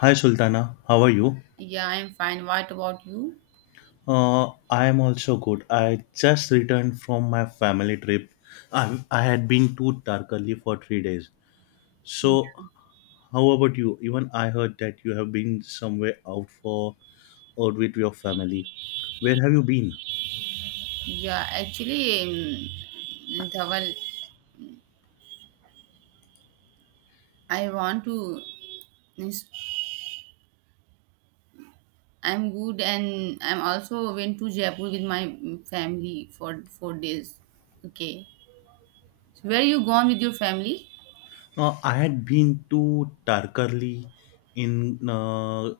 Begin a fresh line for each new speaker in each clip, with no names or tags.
Hi Sultana, how are you?
Yeah, I'm fine. What about you?
I am also good. I just returned from my family trip. I had been to Tarkali for 3 days. So, how about you? Even I heard that you have been somewhere out for out with your family. Where have you been?
Yeah, actually, Dhaval, I want to. I'm good, and I'm also went to Jaipur with my family for 4 days. Okay, so where you gone with your family?
I had been to Tarkarli in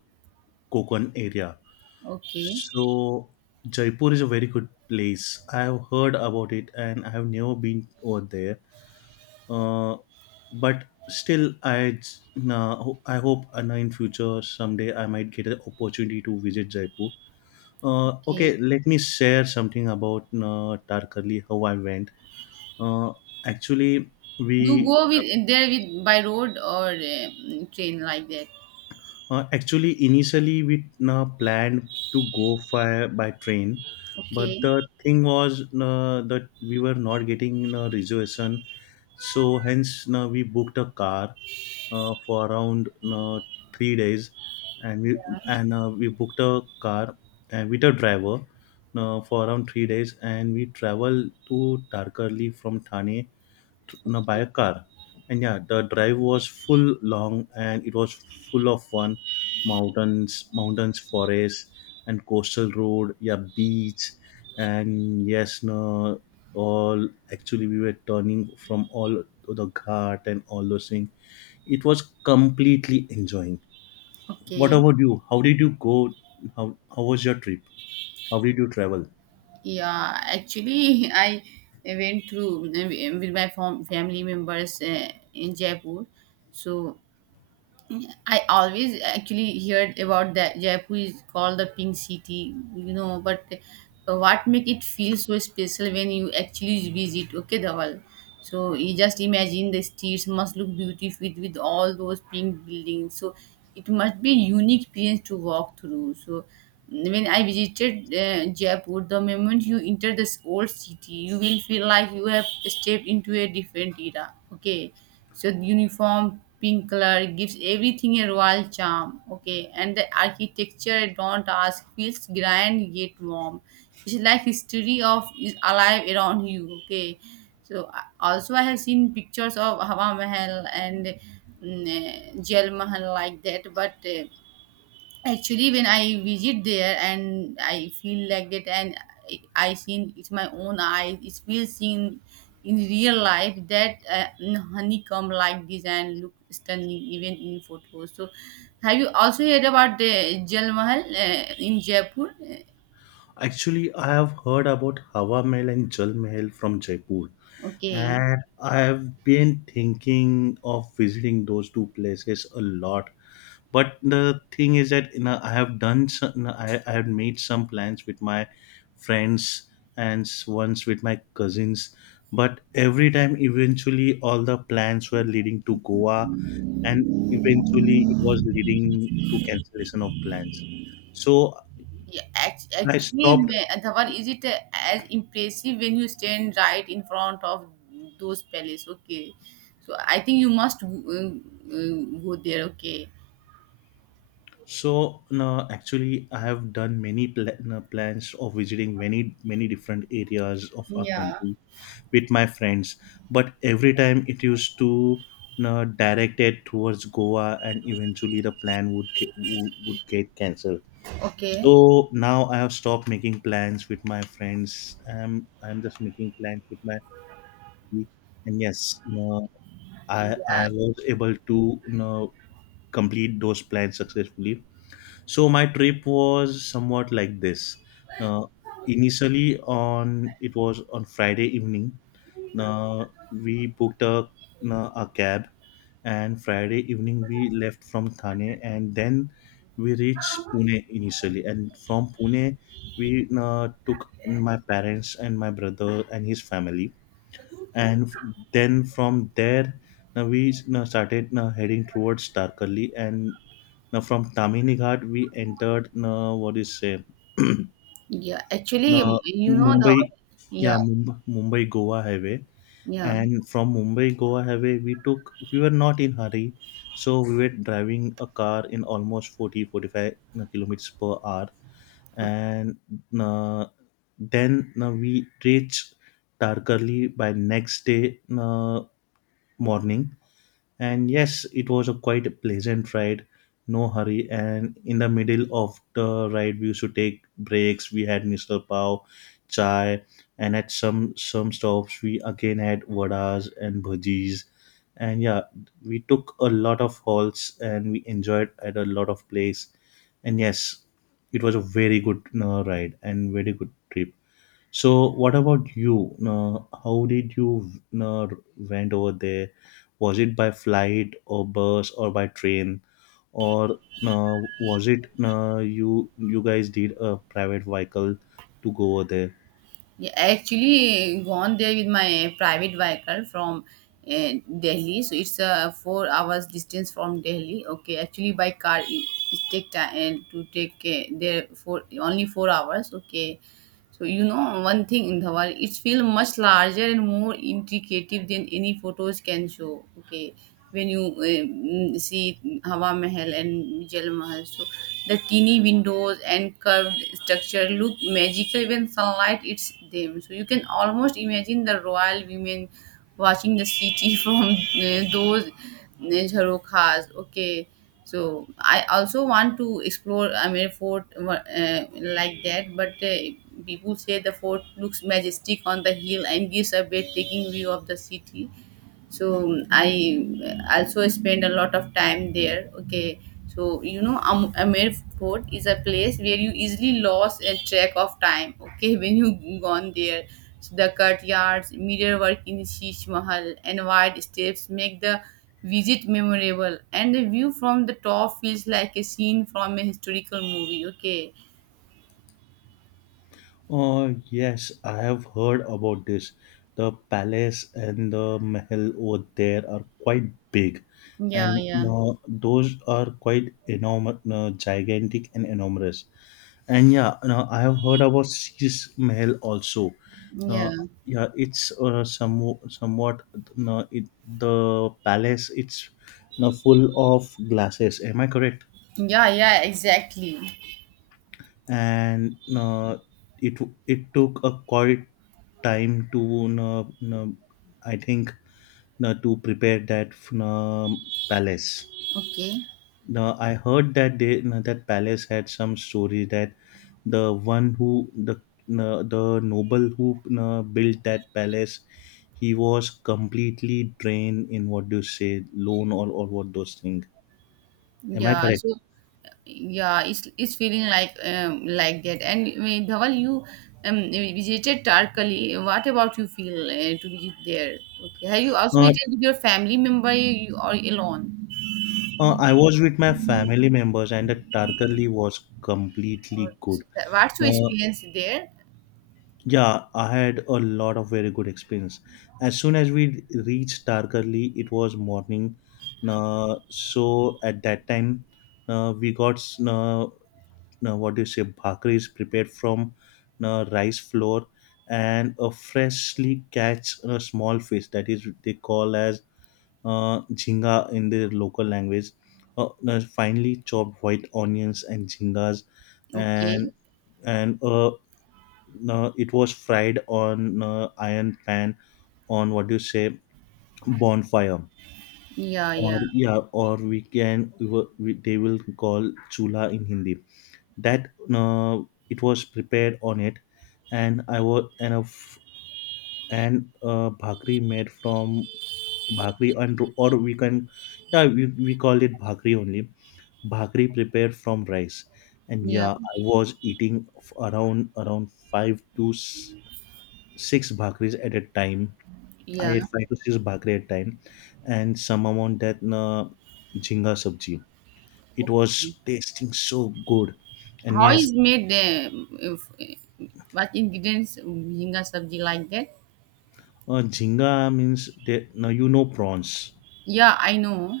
Kokon area.
Okay,
So Jaipur is a very good place. I have heard about it and I have never been over there. uh, but still I hope in future someday I might get an opportunity to visit Jaipur. Okay,
okay.
let me share something about Tarkarli, how I went. uh, actually we
You go with there with by road or train like that?
Actually initially we planned to go by train, but
Okay,
the thing was that we were not getting a reservation, so hence we booked a car for around 3 days, and we booked a car and with a driver for around 3 days, and we traveled to Tarkarli from Thane, no, by a car. And yeah, the drive was full long and it was full of fun. Mountains, mountains, forests, and coastal road. Yeah, beach, and yes, no, all actually we were turning from all the ghat and all those things. It was completely enjoying. What
okay.
about you? How did you go? How was your trip? How did you travel?
Yeah, actually, I went through with my family members in Jaipur. So I always actually heard about that Jaipur is called the pink city, you know. But what make it feel so special when you actually visit? Okay, Dhawal. So you just imagine the streets must look beautiful with all those pink buildings. So it must be unique experience to walk through. So. When I visited Jaipur, the moment you enter this old city, you will feel like you have stepped into a different era. Okay, so the uniform pink color gives everything a royal charm. Okay, and the architecture, don't ask, feels grand yet warm. It's like history of is alive around you. Okay, so also I have seen pictures of Hawa Mahal and Jail Mahal like that, but. Actually, when I visit there and I feel like that, and I seen it's my own eyes, it's feel seen in real life that honeycomb like design look stunning even in photos. So, have you also heard about the Jal Mahal in Jaipur?
Actually, I have heard about Hawa Mahal and Jal Mahal from Jaipur,
Okay.
and I have been thinking of visiting those two places a lot. But the thing is that you know, I have done some, I have made some plans with my friends and once with my cousins, but every time eventually all the plans were leading to Goa, and eventually it was leading to cancellation of plans. So
Yeah,
I
actually,
stopped.
Dhawan, is it as impressive when you stand right in front of those palace? Okay, so I think you must go there. Okay,
So no, actually, I have done many no, plans of visiting many many different areas of our
yeah.
country with my friends. But every time it used to no, directed towards Goa, and eventually the plan would get cancelled.
Okay.
So now I have stopped making plans with my friends. I'm just making plans with my family. And yes, no, I
Yeah.
I was able to no, complete those plans successfully, so my trip was somewhat like this. Now, initially on it was on Friday evening. Now, we booked a, now, a cab, and Friday evening we left from Thane, and then we reached Pune initially. And from Pune, we took my parents and my brother and his family, and then from there. Now we started heading towards Tarkali, and now from Tamini Ghat we entered what is say
Yeah. Actually,
now
you know the
Mumbai,
yeah,
yeah Mumbai, Mumbai Goa highway,
yeah.
and from Mumbai Goa highway we took we were not in hurry, so we were driving a car in almost 40, 45 kilometers per hour,
Okay,
and uh, then we reached Tarkarli by next day uh, morning, and yes, it was a quite a pleasant ride, no hurry. And in the middle of the ride, we used to take breaks. We had misal pav, chai, and at some stops, we again had vadas and bhajis. And yeah, we took a lot of halts and we enjoyed at a lot of place. And yes, it was a very good ride and very good trip. So, what about you? How did you uh, went over there? Was it by flight or bus or by train, or was it uh, you guys did a private vehicle to go over there?
yeah. Actually, gone there with my private vehicle from uh, Delhi. So it's a 4 hours distance from Delhi. Okay. Actually, by car it take time to take there for only 4 hours. Okay. So you know one thing in the world, it feels much larger and more intricate than any photos can show. Okay, when you see Hawa Mahal and Jal Mahal, so the teeny windows and curved structure look magical when sunlight hits them. So you can almost imagine the royal women watching the city from those jharokhas. Okay, so I also want to explore Amir Fort uh, like that, but people say the fort looks majestic on the hill and gives a breathtaking view of the city. So I also spend a lot of time there. Okay, so you know, Amer Fort is a place where you easily lost a track of time. Okay, when you gone there. So the courtyards mirror work in Sheesh Mahal and wide steps make the visit memorable, and the view from the top feels like a scene from a historical movie. Okay.
Yes, I have heard about this. The palace and the mahal over there are quite big,
Yeah,
and
yeah,
those are quite enormous, gigantic and enormous. And yeah, no, I have heard about Sheesh Mahal also.
yeah,
Uh, yeah, it's somewhat no, it, the palace. It's no, full of glasses. Am I correct?
yeah, yeah, exactly.
And no, it it took a quite time to I think no, to prepare that no, palace.
Okay,
Now I heard that they no, that palace had some story that the one who the no, the noble who no, built that palace, he was completely drained in what do you say loan or what those things. Am I
yeah.
correct?
So yeah, it's feeling like that, and Dhaval, you visited Tarkali. What about you feel to visit there? Okay, have you also
Uh,
visited with your family member, you or alone,
I was with my family members, and the Tarkali was
or
completely good.
what's your
Uh,
experience there?
Yeah, I had a lot of very good experience. As soon as we reached Tarkarli, it was morning. So at that time, we got what do you say, bhakris prepared from rice flour and a freshly catch a small fish that is they call as jhinga in their local language. Finely chopped white onions and jhingas
Okay.
and and uh, it was fried on iron pan on what do you say bonfire
Yeah,
or
yeah,
yeah or we can they will call chula in hindi that it was prepared on it, and I was and a f- and bhakri made from bhakri and ro- or we can yeah we call it bhakri only, bhakri prepared from rice. And
yeah,
yeah, I was eating around around 5 to 6 bhakris at a time. I
yeah.
ate five to six bhakri at time, and some amount that jhinga sabji. It
Okay,
was tasting so good, and
how
yes,
is made the if, what ingredients bhinga sabji like that?
jhinga means that now you know prawns.
Yeah, I know.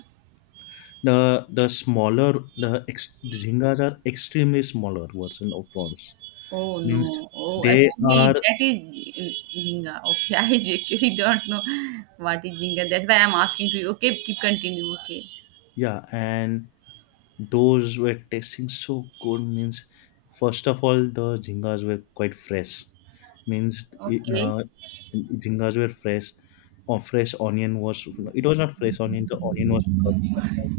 The smaller the ex, jhingas are extremely smaller version of prawns.
Oh
Means
no. Oh,
they are
actually, that is Jinga. Okay, I actually don't know what is Jinga. That's why I'm asking to you. Okay, keep continue. Okay.
yeah, and those were tasting so good means first of all the jingas were quite fresh means
Okay.
jingas were fresh or fresh onion was it was not fresh onion the onion was cut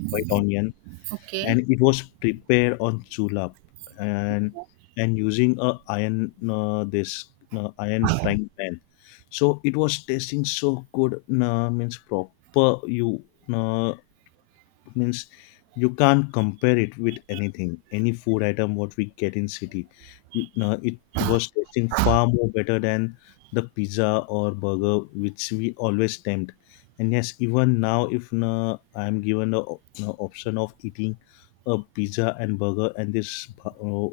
white onion,
Okay.
and it was prepared on chula and and using a iron this iron frying pan, so it was tasting so good means proper you uh, means you can't compare it with anything any food item what we get in city, you, no, it was tasting far more better than the pizza or burger which we always tempt. And yes, even now if no, I'm given the no, option of eating a pizza and burger and this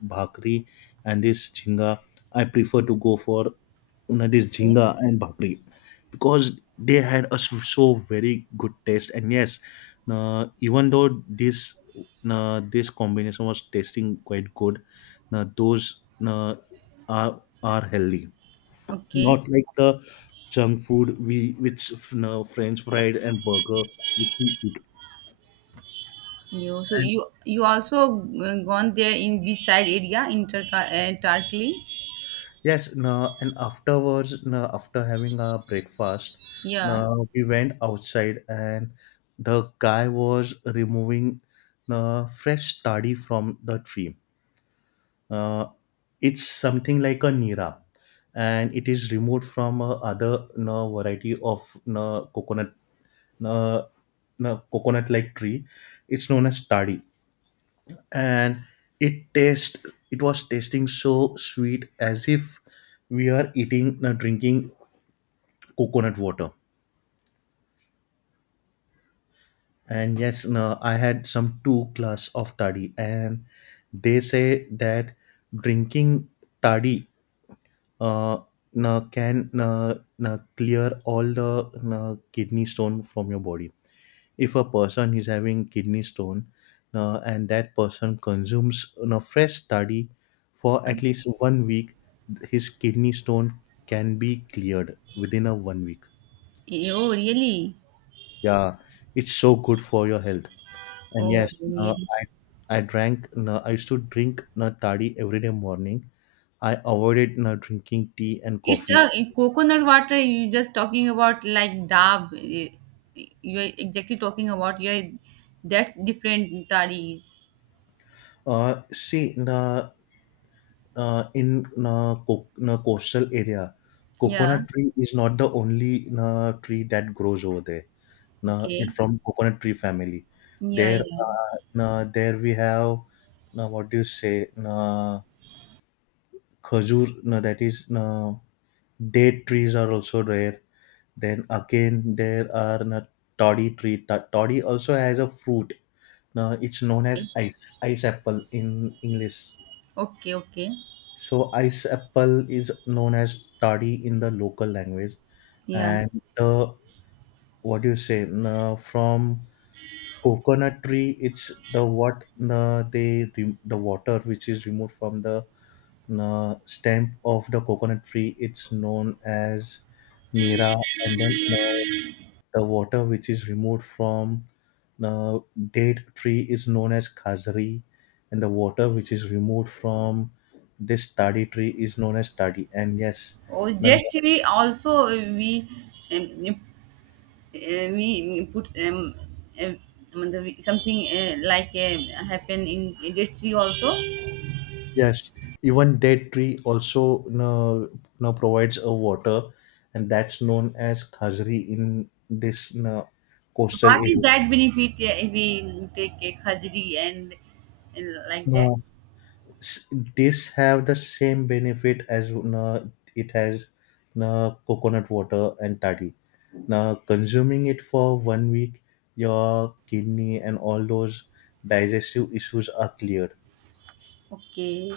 bhakri and this jhinga, I prefer to go for you this jhinga and bhakri, because they had a so very good taste. And yes, even though this this combination was tasting quite good, those are healthy,
Okay.
not like the junk food we which french fried and burger which we eat.
You, so you also gone there in this side area in Turka Tarkli?
Yes, no, and afterwards, no, after having our breakfast,
Yeah.
no, we went outside and the guy was removing no, fresh toddy from the tree. Uh, it's something like a nira, and it is removed from other no, variety of no, coconut, no, no, coconut-like tree. It's known as tadi, and it taste it was tasting so sweet as if we are eating drinking coconut water. And yes no, I had some two glass of toddy, and they say that drinking toddy uh, no, can clear all the no, kidney stone from your body if a person is having kidney stone, and that person consumes you know, fresh study for at least 1 week, his kidney stone can be cleared within a 1 week.
Eh, oh, really?
Yeah, it's so good for your health. And
Oh,
yes, uh,
really?
i i drank I used to drink toddy every day morning. I avoided drinking tea and
It's
coffee.
a in coconut water. You just talking about like dab. Eh, you are exactly talking about your that different tari is.
See, in coastal area,
Yeah.
coconut tree is not the only tree that grows over there. In
Okay.
from coconut tree family,
Yeah,
there
yeah.
there we have what do you say khajur, that is date trees are also there. Then again there are toddy tree. Toddy also has a fruit. It's known as ice apple in English.
Okay, okay.
So ice apple is known as tadi in the local language,
Yeah.
and the what do you say na from coconut tree? It's the what na they the water which is removed from the na stem of the coconut tree. It's known as nira, and then na the water which is removed from the date tree is known as khazari, and the water which is removed from this tadi tree is known as tadi. And yes,
Oh,
now-
just we also um, we put uh, मतलब something like happen in jet ski also.
yes, even date tree also now, now provides a water, and that's known as khazari in this now,
So
coastal
what is
area.
that benefit if we take a khajri and like that?
Now, s- this have the same benefit as it has coconut water and toddy. Now, consuming it for 1 week, your kidney and all those digestive issues are cleared.
Okay.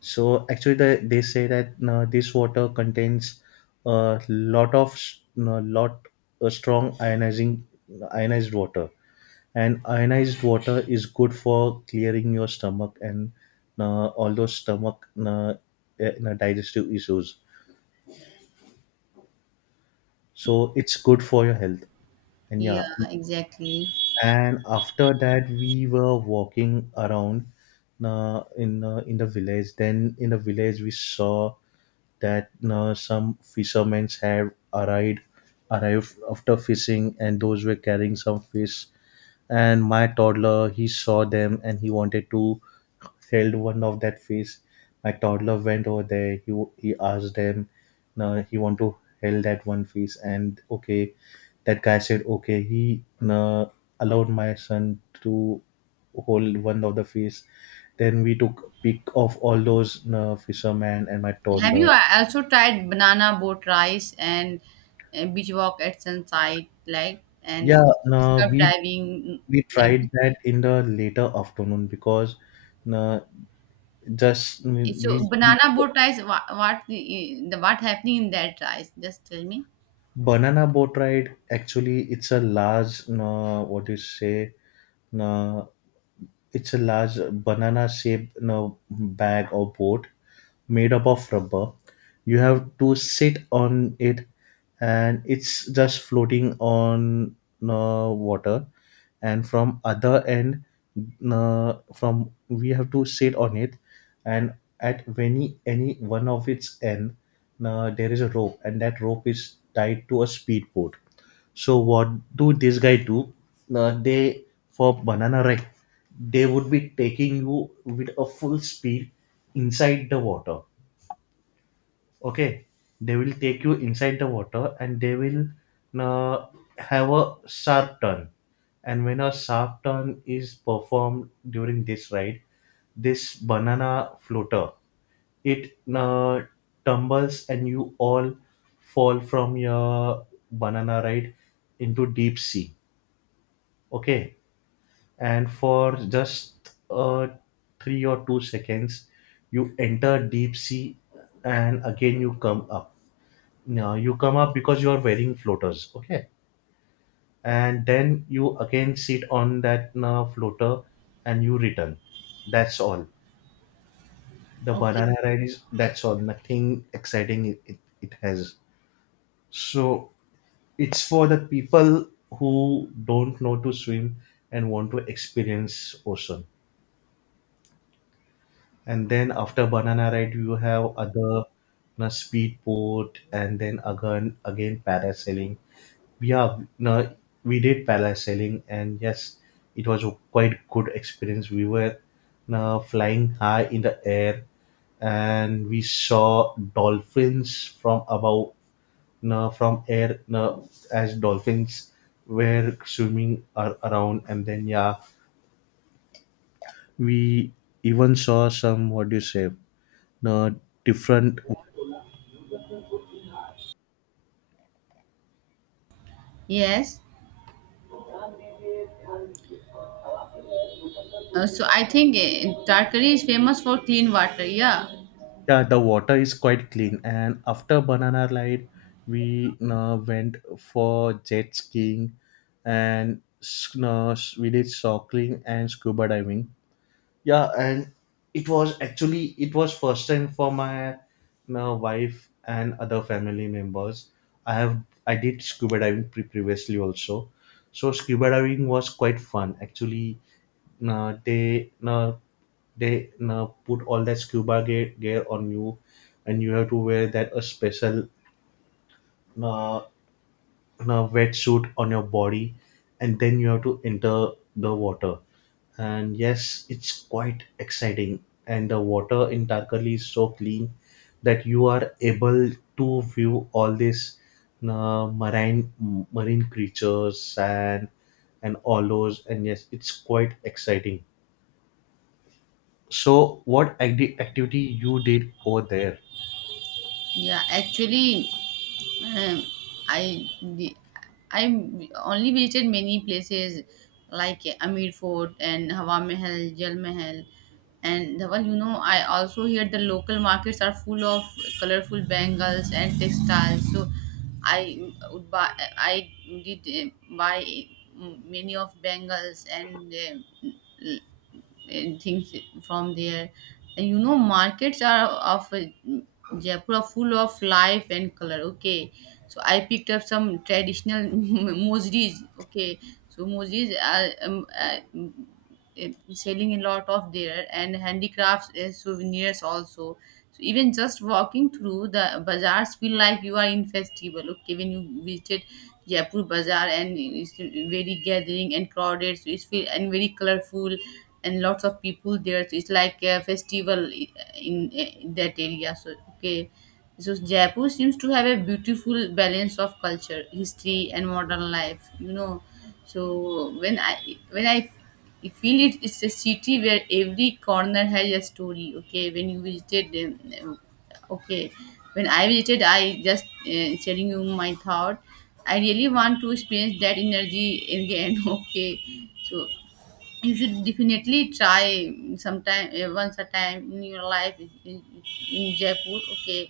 So actually, they say that this water contains a lot of lot strong ionizing ionized water, and ionized water is good for clearing your stomach and all those stomach digestive issues. So it's good for your health. And
Yeah,
yeah,
exactly.
and after that we were walking around in the village. Then in the village we saw that some fishermen have arrived after fishing, and those were carrying some fish. And my toddler, he saw them and he wanted to held one of that fish. My toddler went over there, he asked them, he want to held that one fish. And okay, that guy said okay, he uh, allowed my son to hold one of the fish. Then we took pic of all those fishermen and my
Have you
toddler.
also tried banana boat rice and beach walk at sunset, like, and
Yeah, no,
scuba diving,
we
like
tried that in the later afternoon because uh, just I mean,
this? So?
we,
Banana boat rice. What the what happening in that rice? Just tell me.
banana boat ride, actually it's a large what do you say uh, it's a large banana shaped, you know, bag or boat made up of rubber. You have to sit on it, and it's just floating on water. And from other end, from, we have to sit on it, and at any one of its end, there is a rope, and that rope is tied to a speedboat. So what do this guy do? They, for banana ride, they would be taking you with a full speed inside the water. Okay, they will take you inside the water, and they will uh, have a sharp turn. And when a sharp turn is performed during this ride, this banana floater, it tumbles, and you all fall from your banana ride into deep sea. Okay, and for just 3 or 2 seconds, you enter deep sea, and again you come up. Now you come up because you are wearing floaters. Okay, and then you again sit on that floater, and you return. That's all. The banana ride is that's all. Nothing exciting it has. So it's for the people who don't know to swim and want to experience ocean. And then after banana ride, you have other, na, speedboat, and then again parasailing. Yeah, na, we did parasailing, and yes, it was a quite good experience. We were, na, flying high in the air, and we saw dolphins from above, na, from air, na, as dolphins were swimming around. And then yeah, we even saw some, what do you say, uh, different.
Yes. So I think Tarkari is famous for clean water. Yeah.
Yeah, the water is quite clean. And after banana ride, we went for jet skiing and we did snorkeling and scuba diving. Yeah, and it was, actually it was first time for my, my wife and other family members. I have, I did scuba diving previously also. So scuba diving was quite fun. Actually, uh, they uh, they put all that gear on you, and you have to wear that a special uh, in a wetsuit on your body, and then you have to enter the water, and yes, it's quite exciting. And the water in Tarkali is so clean that you are able to view all these marine marine creatures, sand and all those, and yes, it's quite exciting. So what activity you did over there?
Yeah. Actually, Um, I the I only visited many places like Amir Fort and Hawa Mahal, Jal Mahal, and Dhawal. You know, I also hear the local markets are full of colorful bangles and textiles. So I would buy. I did buy many of bangles uh, and things from there. And you know, markets are of Jaipur are full of life and color. Okay, so I picked up some traditional mosris. Okay, so mosris are uh, selling a lot of there, and handicrafts souvenirs also. So even just walking through the bazaars feel like you are in festival. Okay, when you visited Jaipur bazaar, and it's very gathering and crowded, so it's feel and very colorful and lots of people there. So it's like a festival in that area. So, okay, so Jaipur seems to have a beautiful balance of culture, history, and modern life, you know. So when i when I I feel it, it's a city where every corner has a story. Okay, when you visited, um, okay, when I visited, I just sharing you my thought. I really want to experience that energy again. Okay, so you should definitely try sometime, eh, once a time in your life in Jaipur. Okay,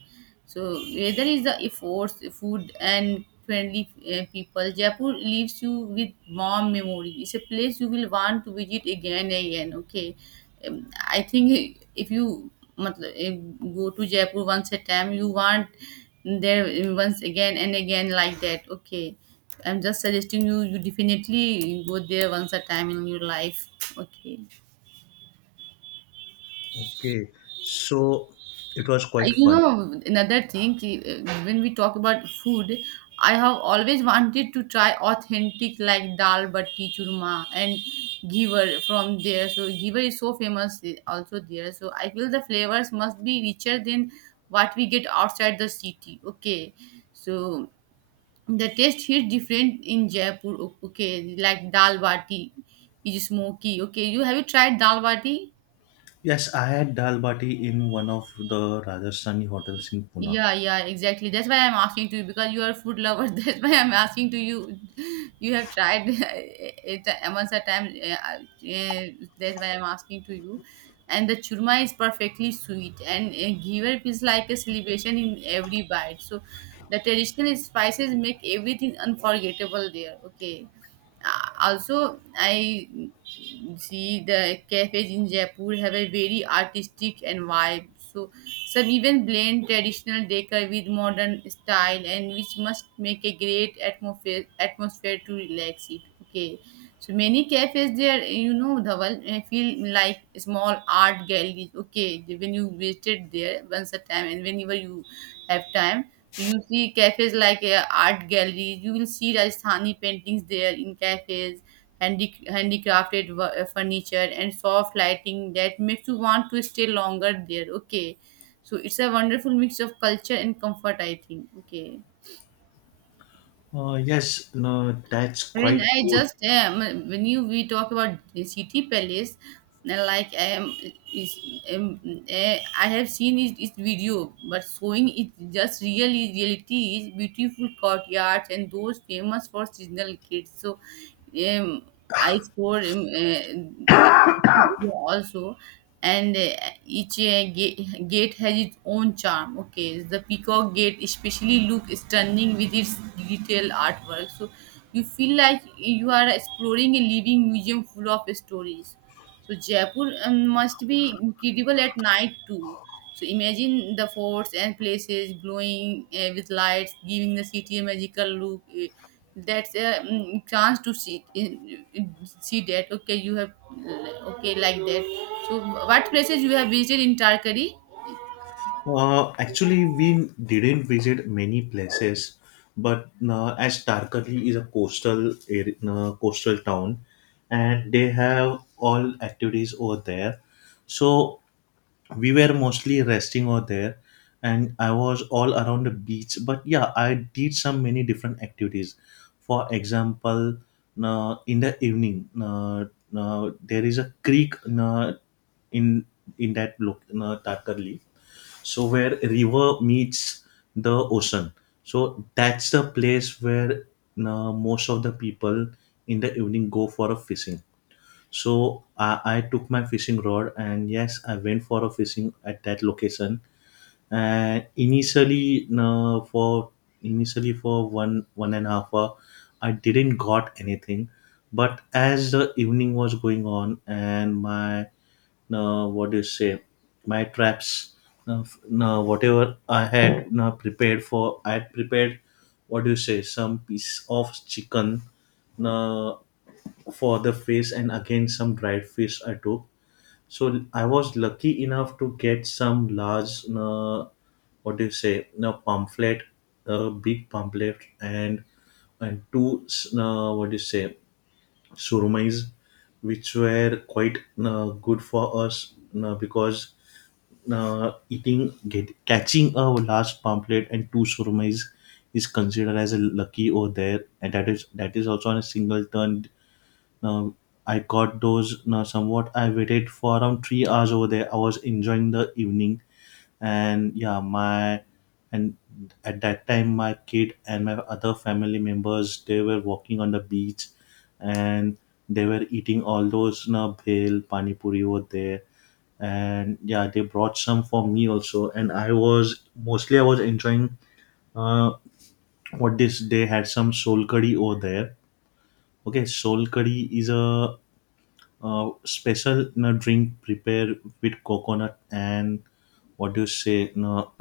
so weather is the efforts food and friendly people. Jaipur leaves you with warm memories. It's a place you will want to visit again and again. Okay, I think if you मतलब, if go to Jaipur once a time, you want there once again and again like that. Okay, I'm just suggesting you. You definitely go there once a time in your life. Okay.
Okay, so it was quite
You
fun.
know, another thing, when we talk about food, I have always wanted to try authentic like dal batti churma and giver from there. So giver is so famous, eh, also there. So I feel the flavors must be richer than what we get outside the city. Okay, so the taste here different in Jaipur. Okay, like dal bati is smoky. Okay, you have you tried dal bati?
Yes, I had dal bati in one of the Rajasthani hotels in Pune.
Yeah, yeah, exactly. That's why I'm asking to you, because you are a food lover. That's why I'm asking to you. You have tried it once a time. Yeah, that's why I'm asking to you. And the churma is perfectly sweet, and giver is like a celebration in every bite. So the traditional spices make everything unforgettable there. Okay. Also, I see the cafes in Jaipur have a very artistic and vibe. So some even blend traditional decor with modern style, and which must make a great atmosphere to relax it. Okay, so many cafes there, you know, Dhaval, I feel like small art galleries. Okay, when you visited there once a time, and whenever you have time, you see cafes like art galleries. You will see Rajasthani paintings there in cafes, handicrafted furniture, and soft lighting that makes you want to stay longer there. Okay, so it's a wonderful mix of culture and comfort, I think. Okay.
Yes, no, that's
When
quite
I
good.
just when you we talk about the city palace, like I am is um, I have seen it, its video, but showing it just really reality is beautiful courtyards and those famous for seasonal kids. So, um, I score also, and each gate has its own charm. Okay, the peacock gate especially look stunning with its detailed artwork. So you feel like you are exploring a living museum full of stories. So Jaipur must be incredible at night too. So imagine the forts and places glowing with lights, giving the city a magical look. That's a chance to see see that. Okay, you have okay like that. So what places you have visited in Tarkari?
Actually, we didn't visit many places, but as Tarkali is a coastal area, coastal town, and they have all activities over there. So we were mostly resting over there, and I was all around the beach. But yeah, I did some many different activities. For example, in the evening, there is a creek uh, in in that look, Tatarli, so where river meets the ocean. So that's the place where most of the people in the evening go for a fishing. So I took my fishing rod, and yes, I went for a fishing at that location. And initially no, for initially for one one and a half hour, I didn't got anything. But as the evening was going on and my, no, what do you say, my traps, no, no, whatever I had no, prepared for, I had prepared, what do you say, some piece of chicken, no, for the fish, and again some dried fish I took. So I was lucky enough to get some large, what do you say, a pamphlet, a big pamphlet, and two, what do you say, surmais, which were quite good for us, because catching a large pamphlet and two surmais is considered as a lucky over there, and that is also on a single turn. Now I got those now somewhat. I waited for around 3 hours over there. I was enjoying the evening, and yeah, my, and at that time my kid and my other family members, they were walking on the beach, and they were eating all those, na, bhel pani puri over there. And yeah, they brought some for me also, and I was mostly I was enjoying, uh, what this, they had some soul curry over there. Okay, soul curry is a special, you know, drink prepared with coconut and, what do you say, no,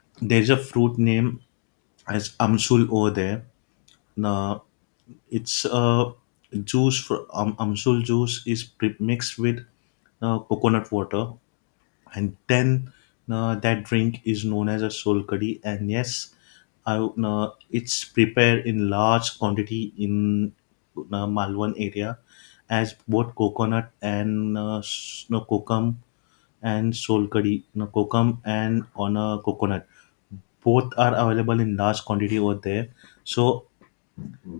there's a fruit name as amsul over there, no. It's juice for, amsul juice is mixed with coconut water, and then that drink is known as a sol kadhi. And yes, I would- it's prepared in large quantity in malwan area, as both coconut and no, kokum and soul curry, no, kokum and on a coconut. Both are available in large quantity over there. So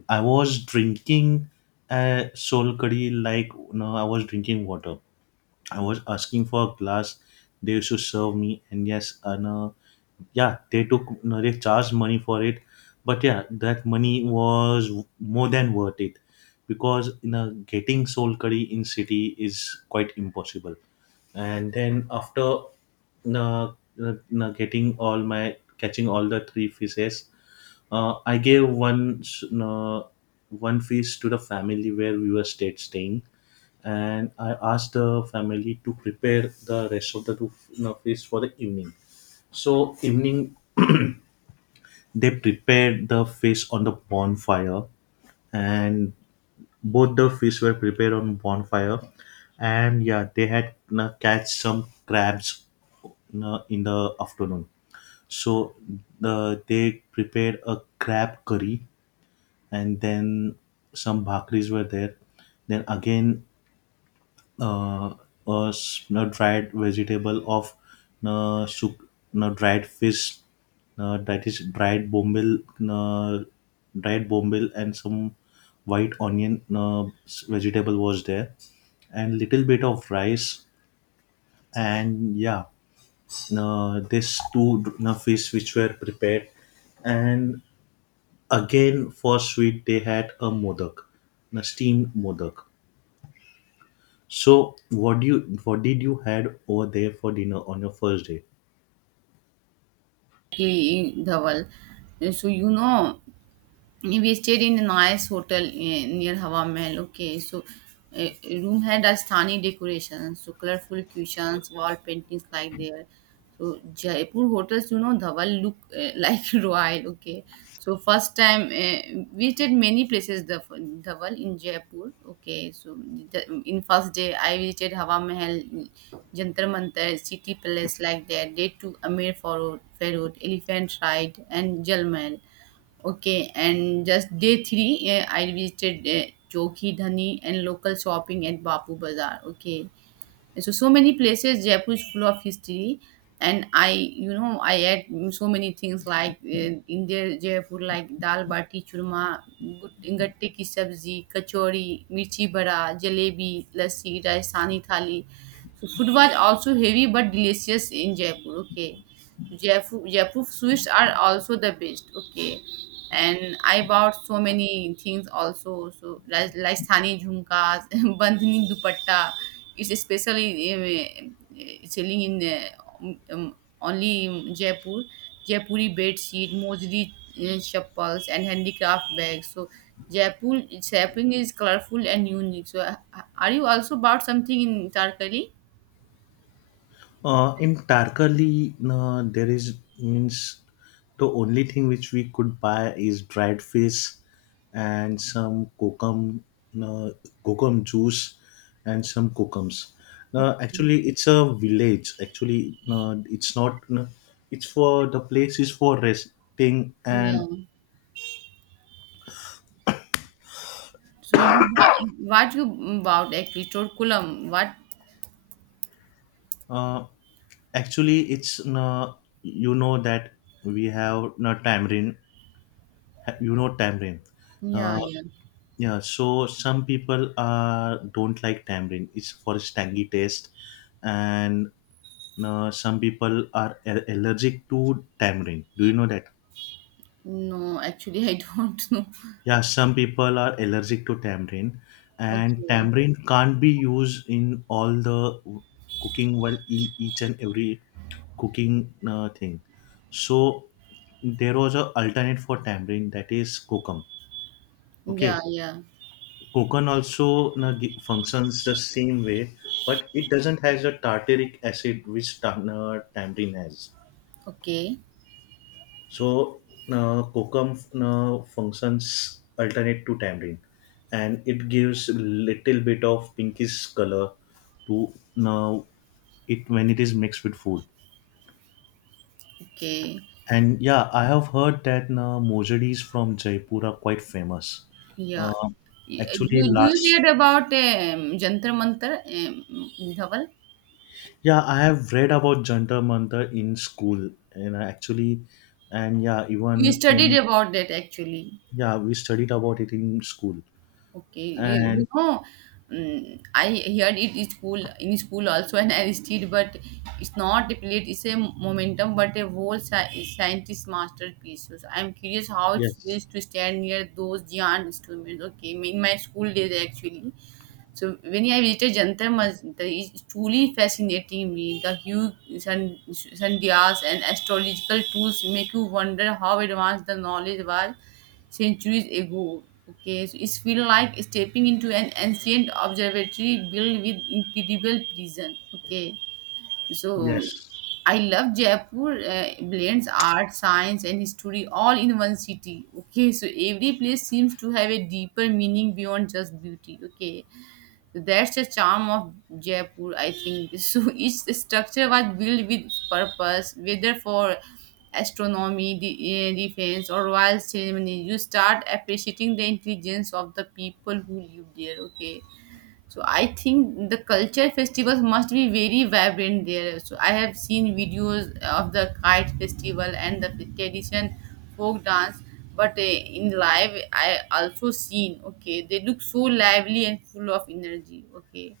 I was drinking soul curry like, no, I was drinking water. I was asking for a glass. They used to serve me, and yes, no, yeah, they took, they charged money for it, but yeah, that money was more than worth it, because you know, getting soul curry in city is quite impossible. And then after uh, getting all my, catching all the three fishes, I gave one fish to the family where we were stayed staying, and I asked the family to prepare the rest of the two fish for the evening. So evening they prepared the fish on the bonfire, and both the fish were prepared on bonfire. And yeah, they had catch some crabs in the afternoon. So they prepared a crab curry, and then some bhakris were there. Then again, uh, no, dried vegetable of, no, soup, no, dried fish, no, that is dried bombil, no, dried bombil, and some white onion, no, vegetable was there, and little bit of rice. And yeah, no, this two, no, fish which were prepared, and again for sweet they had a modak, no, steamed modak. So what do you, what did you had over there for dinner on your first day?
Dhawal. So you know. We stayed in a nice hotel, eh, near Hawa Mahal. Okay, so eh, room had Rajasthani decorations, so colorful cushions, wall paintings like there. So Jaipur hotels, you know, Dhawal look eh, like royal. Okay, so first time, eh, we visited many places, the Dhawal in Jaipur. Okay, so the, in first day I visited Hawa Mahal, Jantar Mantar, City Palace like that. Day two Amir Farod, Elephant Ride, and Jal Mahal. Okay, and just day three, eh, I visited Chowki Dhani and local shopping at Bapu Bazaar. Okay, so so many places. Jaipur is full of history, and I you know I ate so many things like in their Jaipur, like dal bati churma, gatte ki sabzi, kachori, mirchi bada, jalebi, lassi, Rajasthani thali. So food was also heavy but delicious in Jaipur. Okay. Jaipur sweets are also the best. Okay, and I bought so many things also. So like Rajasthani jhumkas, bandhani dupatta, it's especially selling in only in Jaipur. Jaipuri bed sheet, Mojri chappals, and handicraft bags. So Jaipur shopping is colorful and unique. So are you also bought something in Tarkali?
In Tarkali, there is, means the only thing which we could buy is dried fish and some kokum, uh, kokum juice, and some kokums. Actually, it's a village. Actually, it's not, it's for, the place is for resting
Yeah.
and,
So what you bought actually? Torkulam. What?
uh, actually, it's, you know that we have no tamarind. You know tamarind.
Yeah,
Uh,
yeah.
yeah. So some people don't like tamarind, it's for its tangy taste. And some people are allergic to tamarind. Do you know that?
No, actually, I don't know.
Yeah, some people are allergic to tamarind, and
Okay.
tamarind can't be used in all the cooking, well, each and every cooking thing. So there was a alternate for tamarind, that is kokum.
Yeah,
Okay,
yeah.
kokum also, na, functions the same way, but it doesn't has a tartaric acid which tamarind has.
Okay.
So now kokum now functions alternate to tamarind, and it gives little bit of pinkish color to, now, it, when it is mixed with food.
Okay.
And yeah, I have heard that now mojaris from Jaipur are quite famous.
Yeah.
Uh,
You,
actually,
do you hear
last,
about Jantar Mantar in Dhaval?
yeah, I have read about Jantar Mantar in school, and I actually, and yeah,
You
even
studied
in,
about that actually.
yeah, we studied about it in school.
Okay. You
And
know, I heard it in school also, and I studied, but it's not a plate, it's a momentum, but a whole scientist masterpiece. So I'm curious how it
yes,
feels to stand near those giant instruments. Okay. In my school days, actually, so when I visited Jantar Mantar, it truly fascinating me. The huge sandhyas and astrological tools make you wonder how advanced the knowledge was centuries ago. Okay, so it's feel like stepping into an ancient observatory built with incredible precision. Okay, so
yes,
I love Jaipur blends art, science, and history all in one city. Okay, so every place seems to have a deeper meaning beyond just beauty. Okay, that's the charm of Jaipur, I think. So each structure was built with purpose, whether for astronomy, defense, or royal ceremony. You start appreciating the intelligence of the people who live there. Okay. So I think the culture festivals must be very vibrant there. So I have seen videos of the kite festival and the tradition folk dance, but in live I also seen. Okay, they look so lively and full of energy. Okay,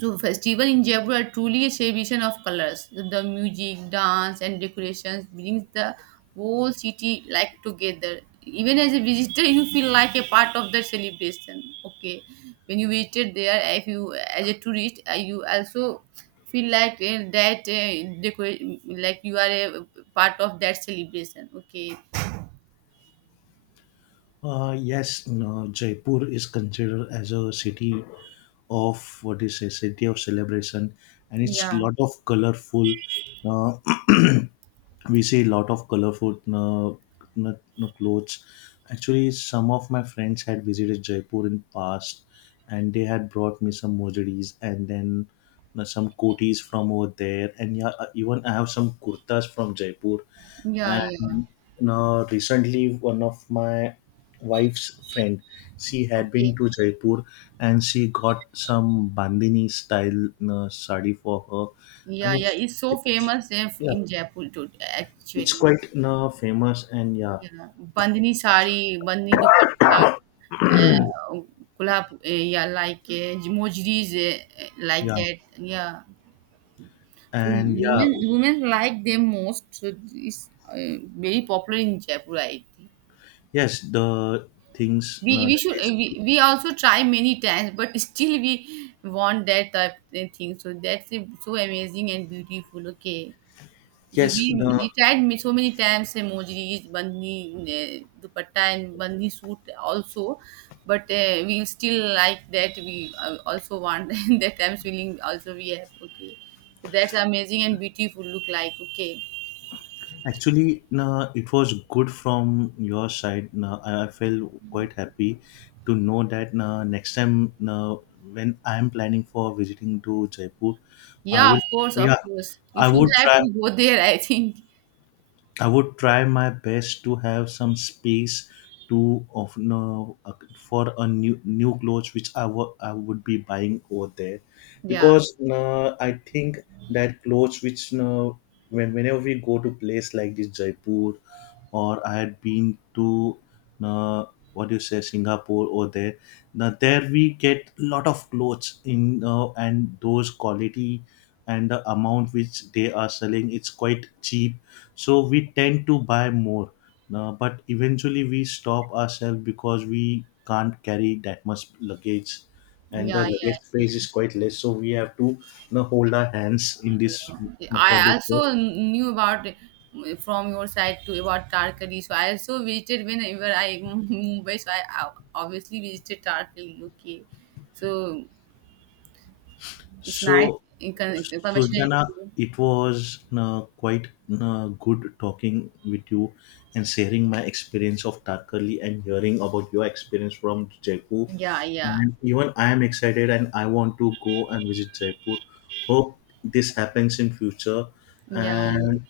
so festival in Jaipur are truly a celebration of colors. The music, dance, and decorations brings the whole city like together. Even as a visitor, you feel like a part of the celebration. Okay, when you visited there, if you as a tourist, you also feel like that decorate like you are a part of that celebration. Okay,
uh, yes, no, Jaipur is considered as a city of, what is a city of celebration, and it's
yeah,
lot of colorful. Uh, we see lot of colorful clothes. Actually, some of my friends had visited Jaipur in past, and they had brought me some mojaris, and then some kotis from over there. And yeah, even I have some kurtas from Jaipur.
yeah, yeah.
And now recently one of my wife's friend, she had
Okay,
been to Jaipur, and she got some bandhani style sari for her.
yeah,
And
yeah.
it's
It's so
it's
famous, eh,
yeah,
in Jaipur too,
it's
actually.
quite famous. And yeah,
Yeah, bandhni sari, bandhni dupatta, uh, kolhap, eh, yeah, like Mojris, eh, eh, like
yeah,
that. Yeah, so
and yeah,
women like them most. So it's very popular in Jaipur. I think
yes, the things
we we
that
should
is,
we also try many times, but still we want that type of thing. So that's so amazing and beautiful. Okay. So
yes, no.
we tried me so many times emojis, bandhi dupatta and bandhi suit also, but we still like that. We also want that times feeling also we have. Okay. So that's amazing and beautiful look like. Okay.
Actually, no, it was good from your side. No, I feel quite happy to know that, no, next time, no, when I am planning for visiting to Jaipur, I
Yeah, of
will.
course, of
Yeah,
course. You
I
should
would
have
try.
to go there, I think.
I would try my best to have some space to of, no, for a new clothes which I would be buying over there.
Yeah,
Because I think that clothes which, when whenever we go to place like this Jaipur, or I had been to, uh, what do you say, Singapore or there, now there we get lot of clothes in, and those quality and the amount which they are selling, it's quite cheap, so we tend to buy more. Uh, but eventually we stop ourselves, because we can't carry that much luggage, and
yeah,
the luggage
yeah.
space is quite less, so we have to, you know, hold our hands in this, you know, for
I
this.
also knew about from your side too about Tarkali. So I also visited whenever I Mumbai. So I obviously visited Tarkali. Okay, so it's nice
So,
information.
Suljana, it was quite good talking with you, and sharing my experience of Tarkali and hearing about your experience from Jaipur.
Yeah, yeah,
And even I am excited, and I want to go and visit Jaipur. Hope this happens in future.
yeah. Yeah.
And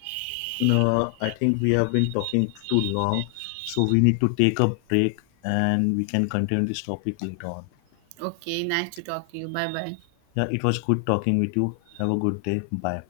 I think we have been talking too long, so we need to take a break, and we can continue this topic later on.
Okay, nice to talk to you. Bye, bye.
Yeah, it was good talking with you. Have a good day. Bye.